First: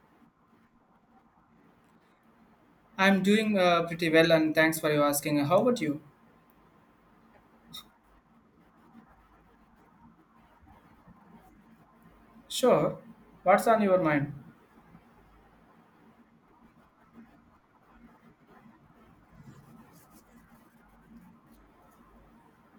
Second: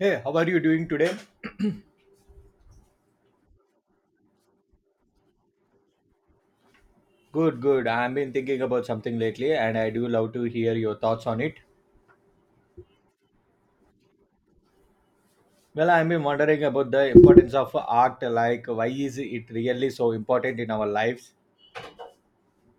Hey, how are you doing today? I'm doing pretty well, and thanks for your asking. How about you? Good, good. I've been thinking about something lately and I do love to hear your thoughts on it. Sure. What's on your mind? Well, I've been wondering about the importance of art, like why is it really so important in our lives?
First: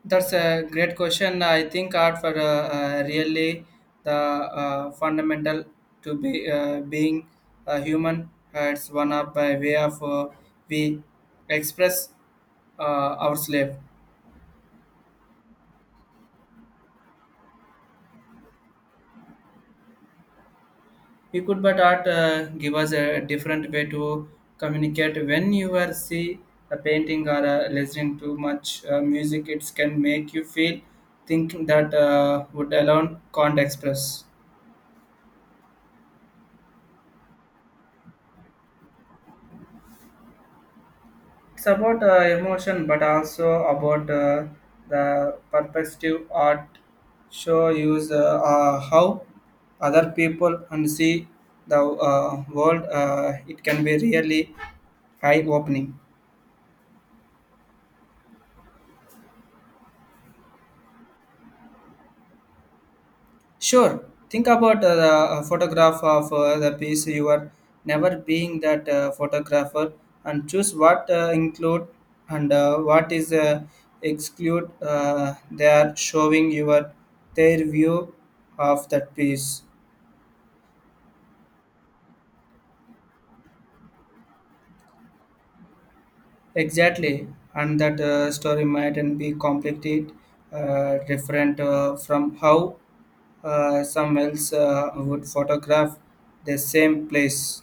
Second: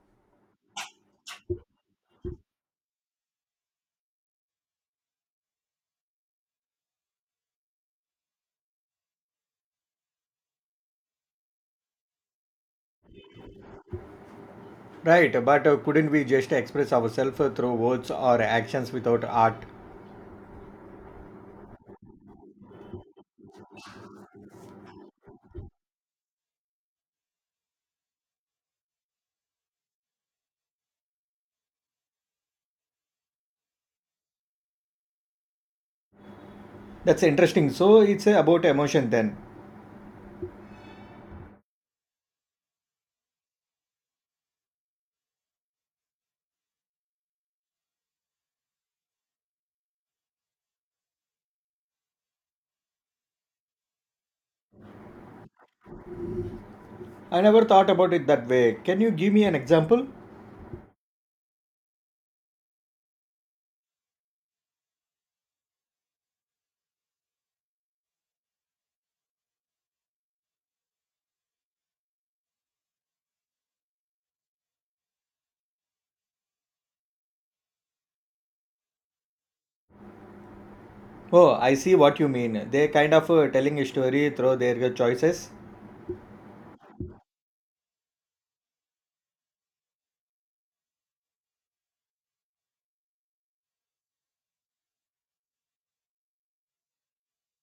That's a great question. I think art for really the fundamental to be being a human. It's one of by way of we express our slave. Right, but couldn't we just express ourselves through words or actions without art? You could but art give us a different way to communicate when you are see a painting or listening to much music. It can make you feel thinking that would alone can't express. That's interesting. So it's about emotion then. It's about emotion, but also about the perspective art show use how other people and see the world. It can be really eye opening. I never thought about it that way. Can you give me an example? Sure. Think about the photograph of the piece you are never being that photographer and choose what include and what is exclude. They are showing your their view of that piece Oh, I see what you mean. They're kind of telling a story through their choices. exactly, and that story might not be completed different from how some else would photograph the same place.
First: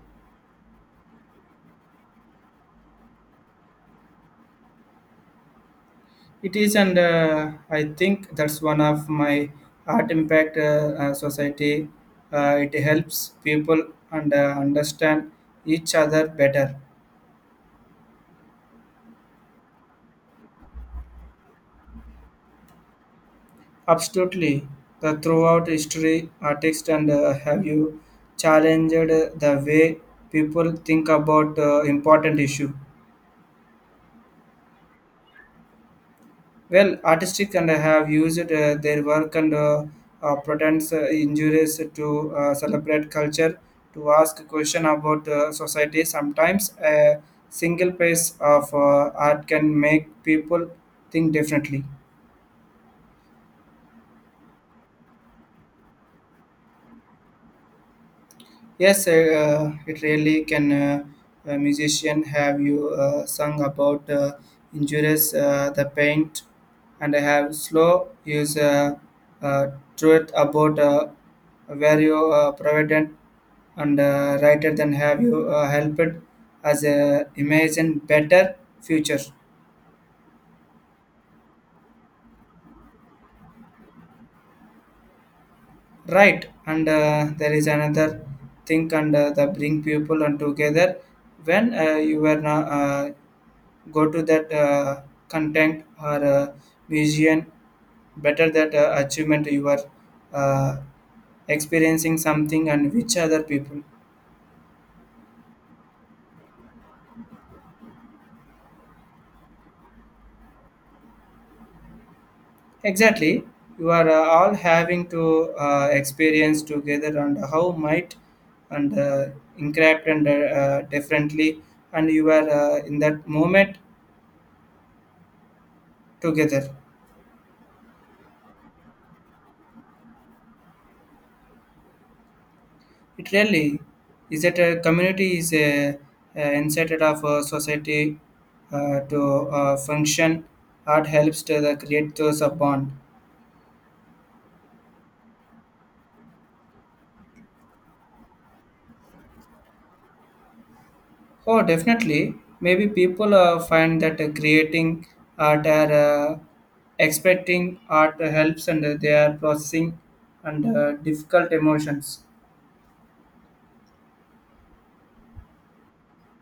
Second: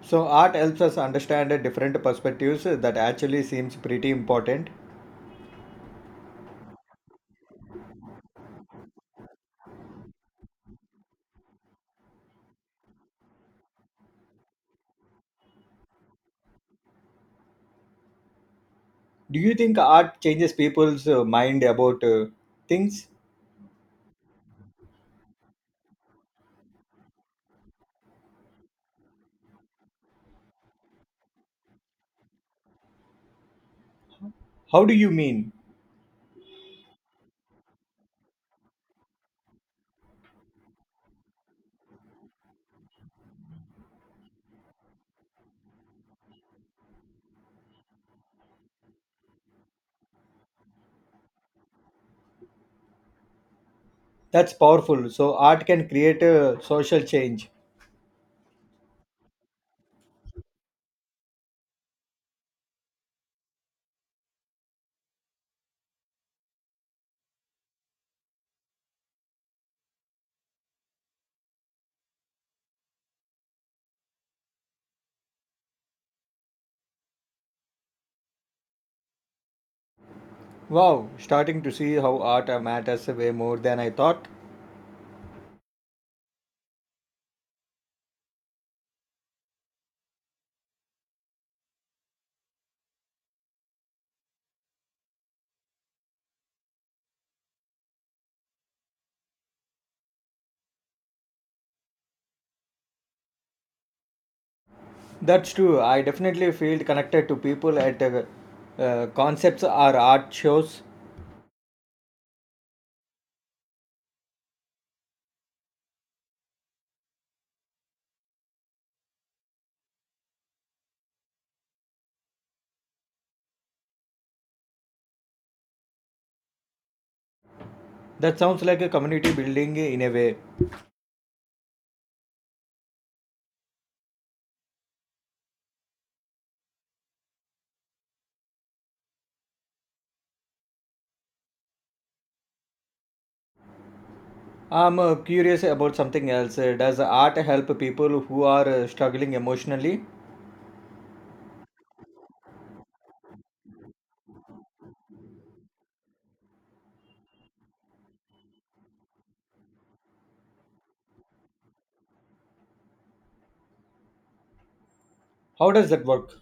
So art helps us understand different perspectives that actually seems pretty important. It is, and I think that's one of my art impact society. It helps people and understand each other better. Do you think art changes people's mind about things? Absolutely, the throughout history, artists and have you challenged the way people think about important issue. How do you mean? Well artistic and have used their work and pretends injuries to celebrate culture to ask question about society sometimes a single piece of art can make people think differently. That's powerful. So art can create a social change. Yes, it really can. A musician, have you sung about injuries, the paint, and I have slow use uh, truth about where you provident and rather than have you helped as a imagine better future. Wow, starting to see how art matters way more than I thought. Right and there is another thing and the bring people and together when you were not go to that content or museum better that achievement you are uh, experiencing something and which other people That's true. I definitely feel connected to people at concepts or art shows. exactly you are all having to experience together and how might and encrypt and differently and you are in that moment together. That sounds like a community building in a way. It really is that a community is a insight of a society to function. Art helps to the create those a bond. I'm curious about something else. Does art help people who are struggling emotionally? Oh, definitely. Maybe people find that creating art are expecting art helps and they are processing and difficult emotions. How does that work?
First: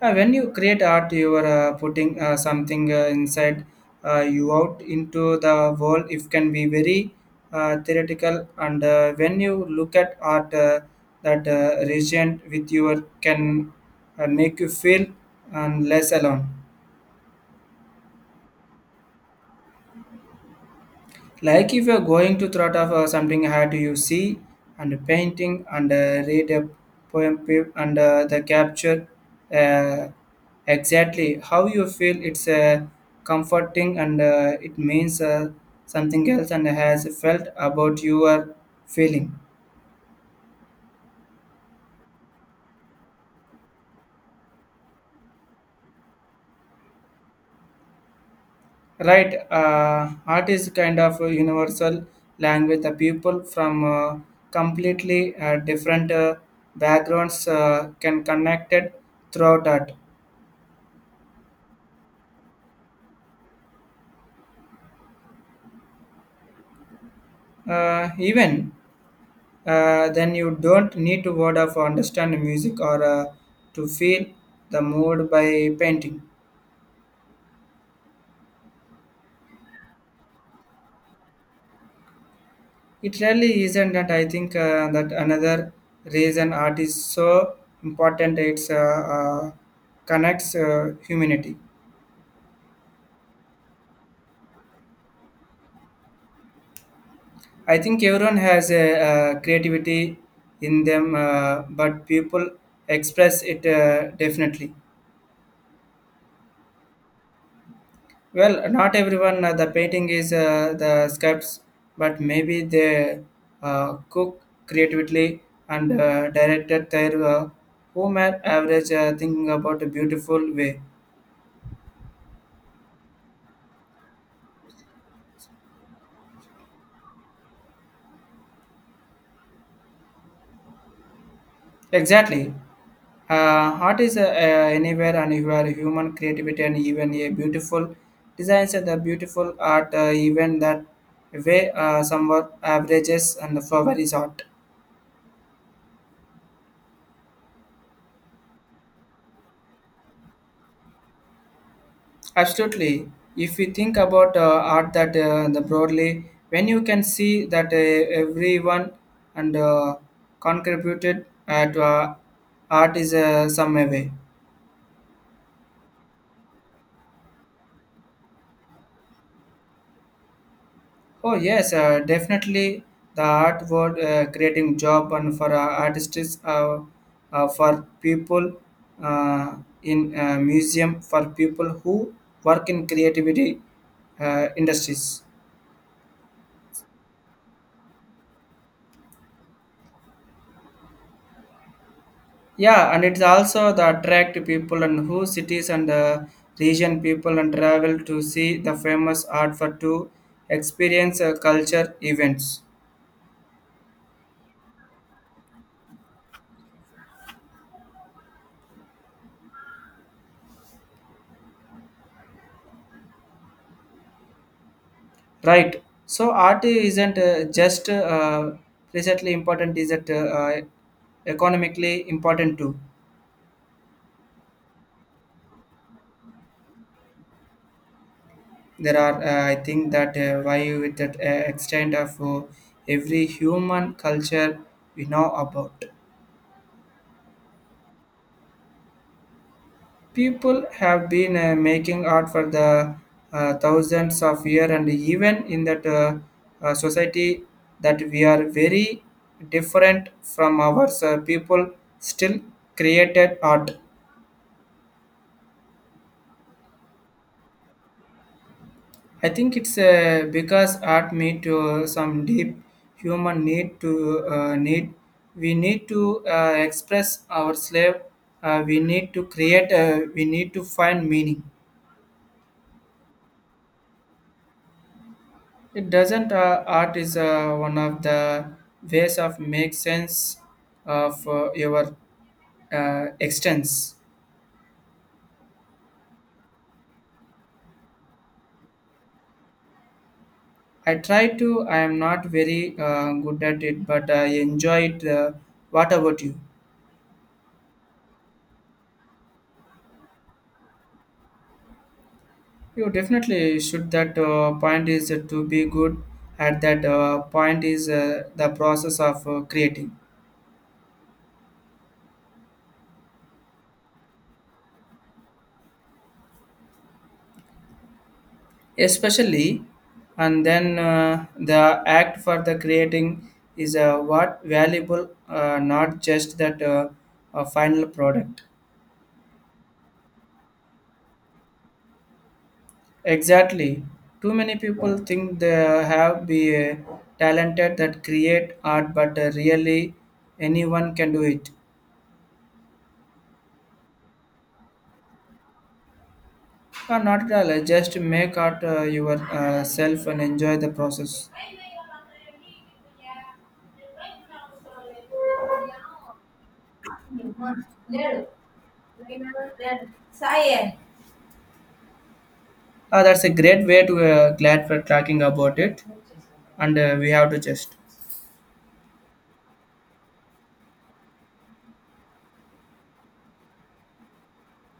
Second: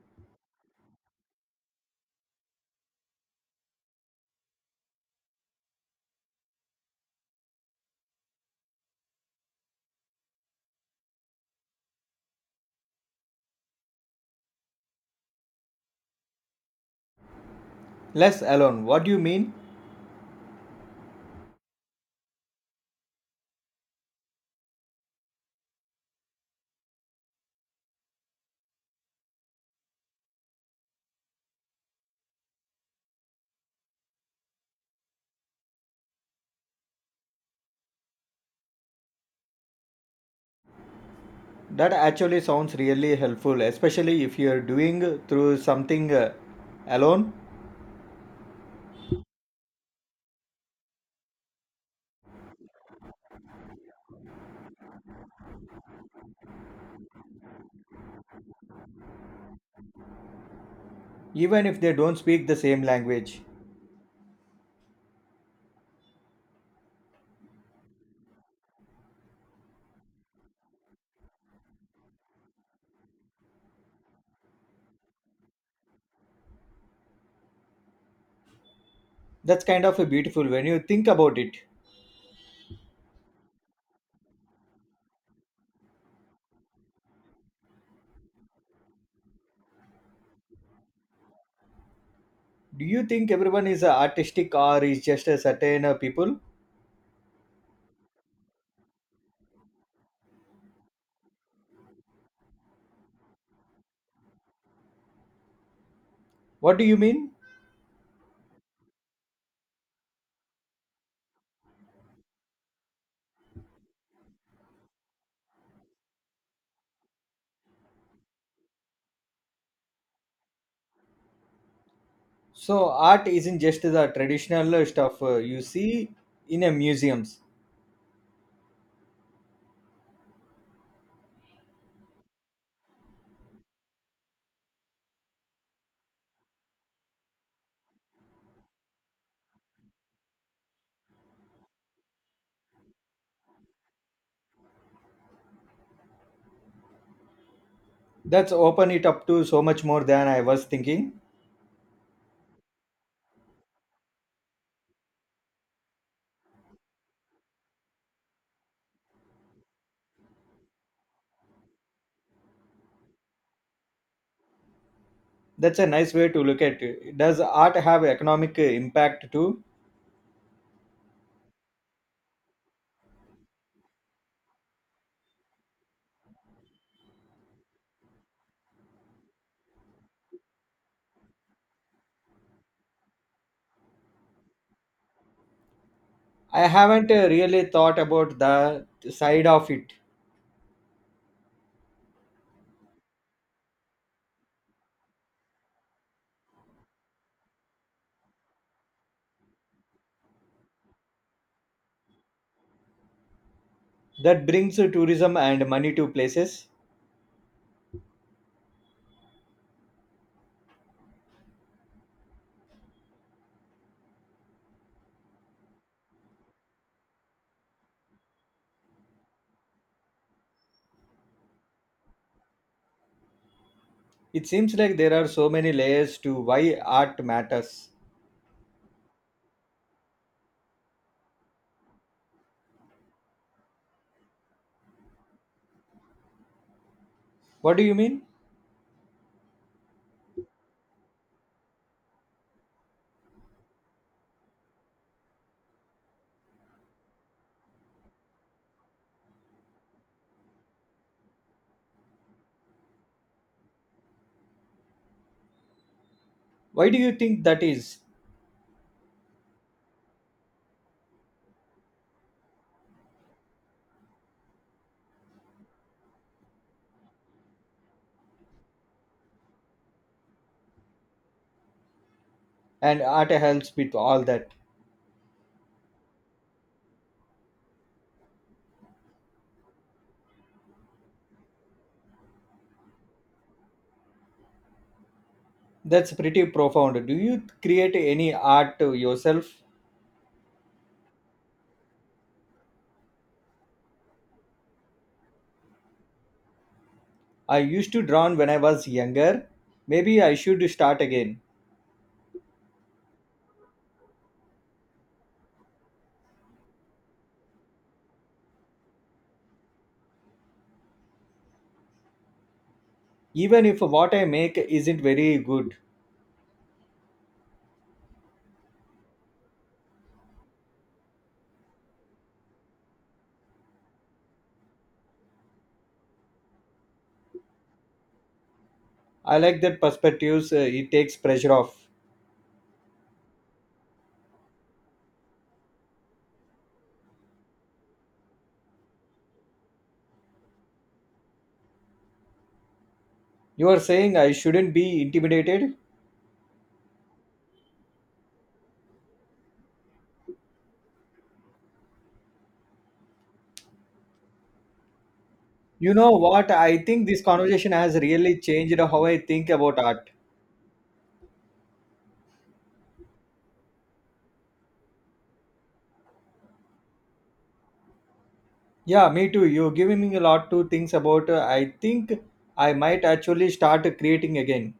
When you create art, you are putting something inside you out into the world. It can be very theoretical, and when you look at art that region with your can make you feel and less alone. Less alone. What do you mean? Like if you're going to thought of something hard you see and painting and read a poem and the capture uh, exactly how you feel it's comforting and it means something else and has felt about your feeling That actually sounds really helpful, especially if you're doing through something alone, right art is kind of a universal language the people from completely different backgrounds can connect it throughout art. even if they don't speak the same language. Even then, you don't need to word of understand the music or to feel the mood by painting. That's kind of beautiful when you think about it. It really isn't that I think that another reason art is so important. It's connects humanity. Do you think everyone is artistic or is just a certain people? I think everyone has a, creativity in them, but people express it definitely. What do you mean? Well, not everyone the painting is the sculpts, but maybe they cook creatively and directed their home at average thinking about a beautiful way. So art isn't just the traditional stuff you see in a museums. Exactly. Art is anywhere and you are human creativity and even a beautiful designs and the beautiful art even that way somewhat averages and the flower is art. That's open it up to so much more than I was thinking. Absolutely. If we think about art that the broadly, when you can see that everyone and contributed to art is some way. That's a nice way to look at it. Does art have economic impact too? Oh yes, definitely the art world creating job and for artists, for people uh, in museum, for people who work in creativity industries. I haven't really thought about the side of it Yeah, and it's also the attract people and who cities and region people and travel to see the famous art for to experience culture events. that brings tourism and money to places. Right. So art isn't just presently important; is it economically important too? It seems like there are so many layers to why art matters. There are, I think, that why with that extent of every human culture we know about. What do you mean? People have been making art for the thousands of years, and even in that society that we are very different from ours, people, still created art. Why do you think that is? I think it's because art meet to some deep human need to need. We need to express our slave. We need to create. We need to find meaning. And art helps with all that. It doesn't. Art is one of the ways of make sense of your extents. That's pretty profound. Do you create any art yourself? I try to. I am not very good at it, but I enjoy it. What about you? I used to draw when I was younger. Maybe I should start again. You definitely should. That point is to be good at that point is the process of creating. Even if what I make isn't very good. Especially and then the act for the creating is what valuable not just that final product I like that perspectives, it takes pressure off. exactly too many people think they have be talented that create art but really anyone can do it. You are saying I shouldn't be intimidated? Not at all. Just make art yourself and enjoy the process. You know what? I think this conversation has really changed how I think about art. That's a great way to glad for talking about it. And we have to just. Yeah, me too. You're giving me a lot to think about. I think I might actually start creating again.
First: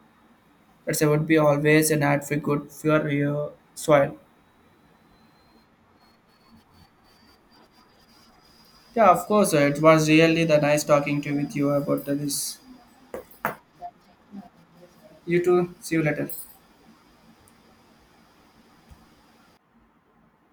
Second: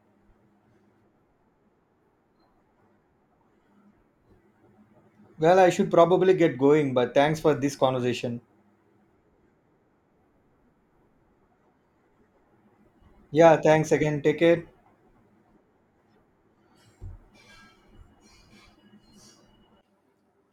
That's it would be always an ad for good for your soil. Well, I should probably get going, but thanks for this conversation. Yeah, of course. It was really the nice talking to with you about this. Yeah, thanks again. Take care. You too. See you later.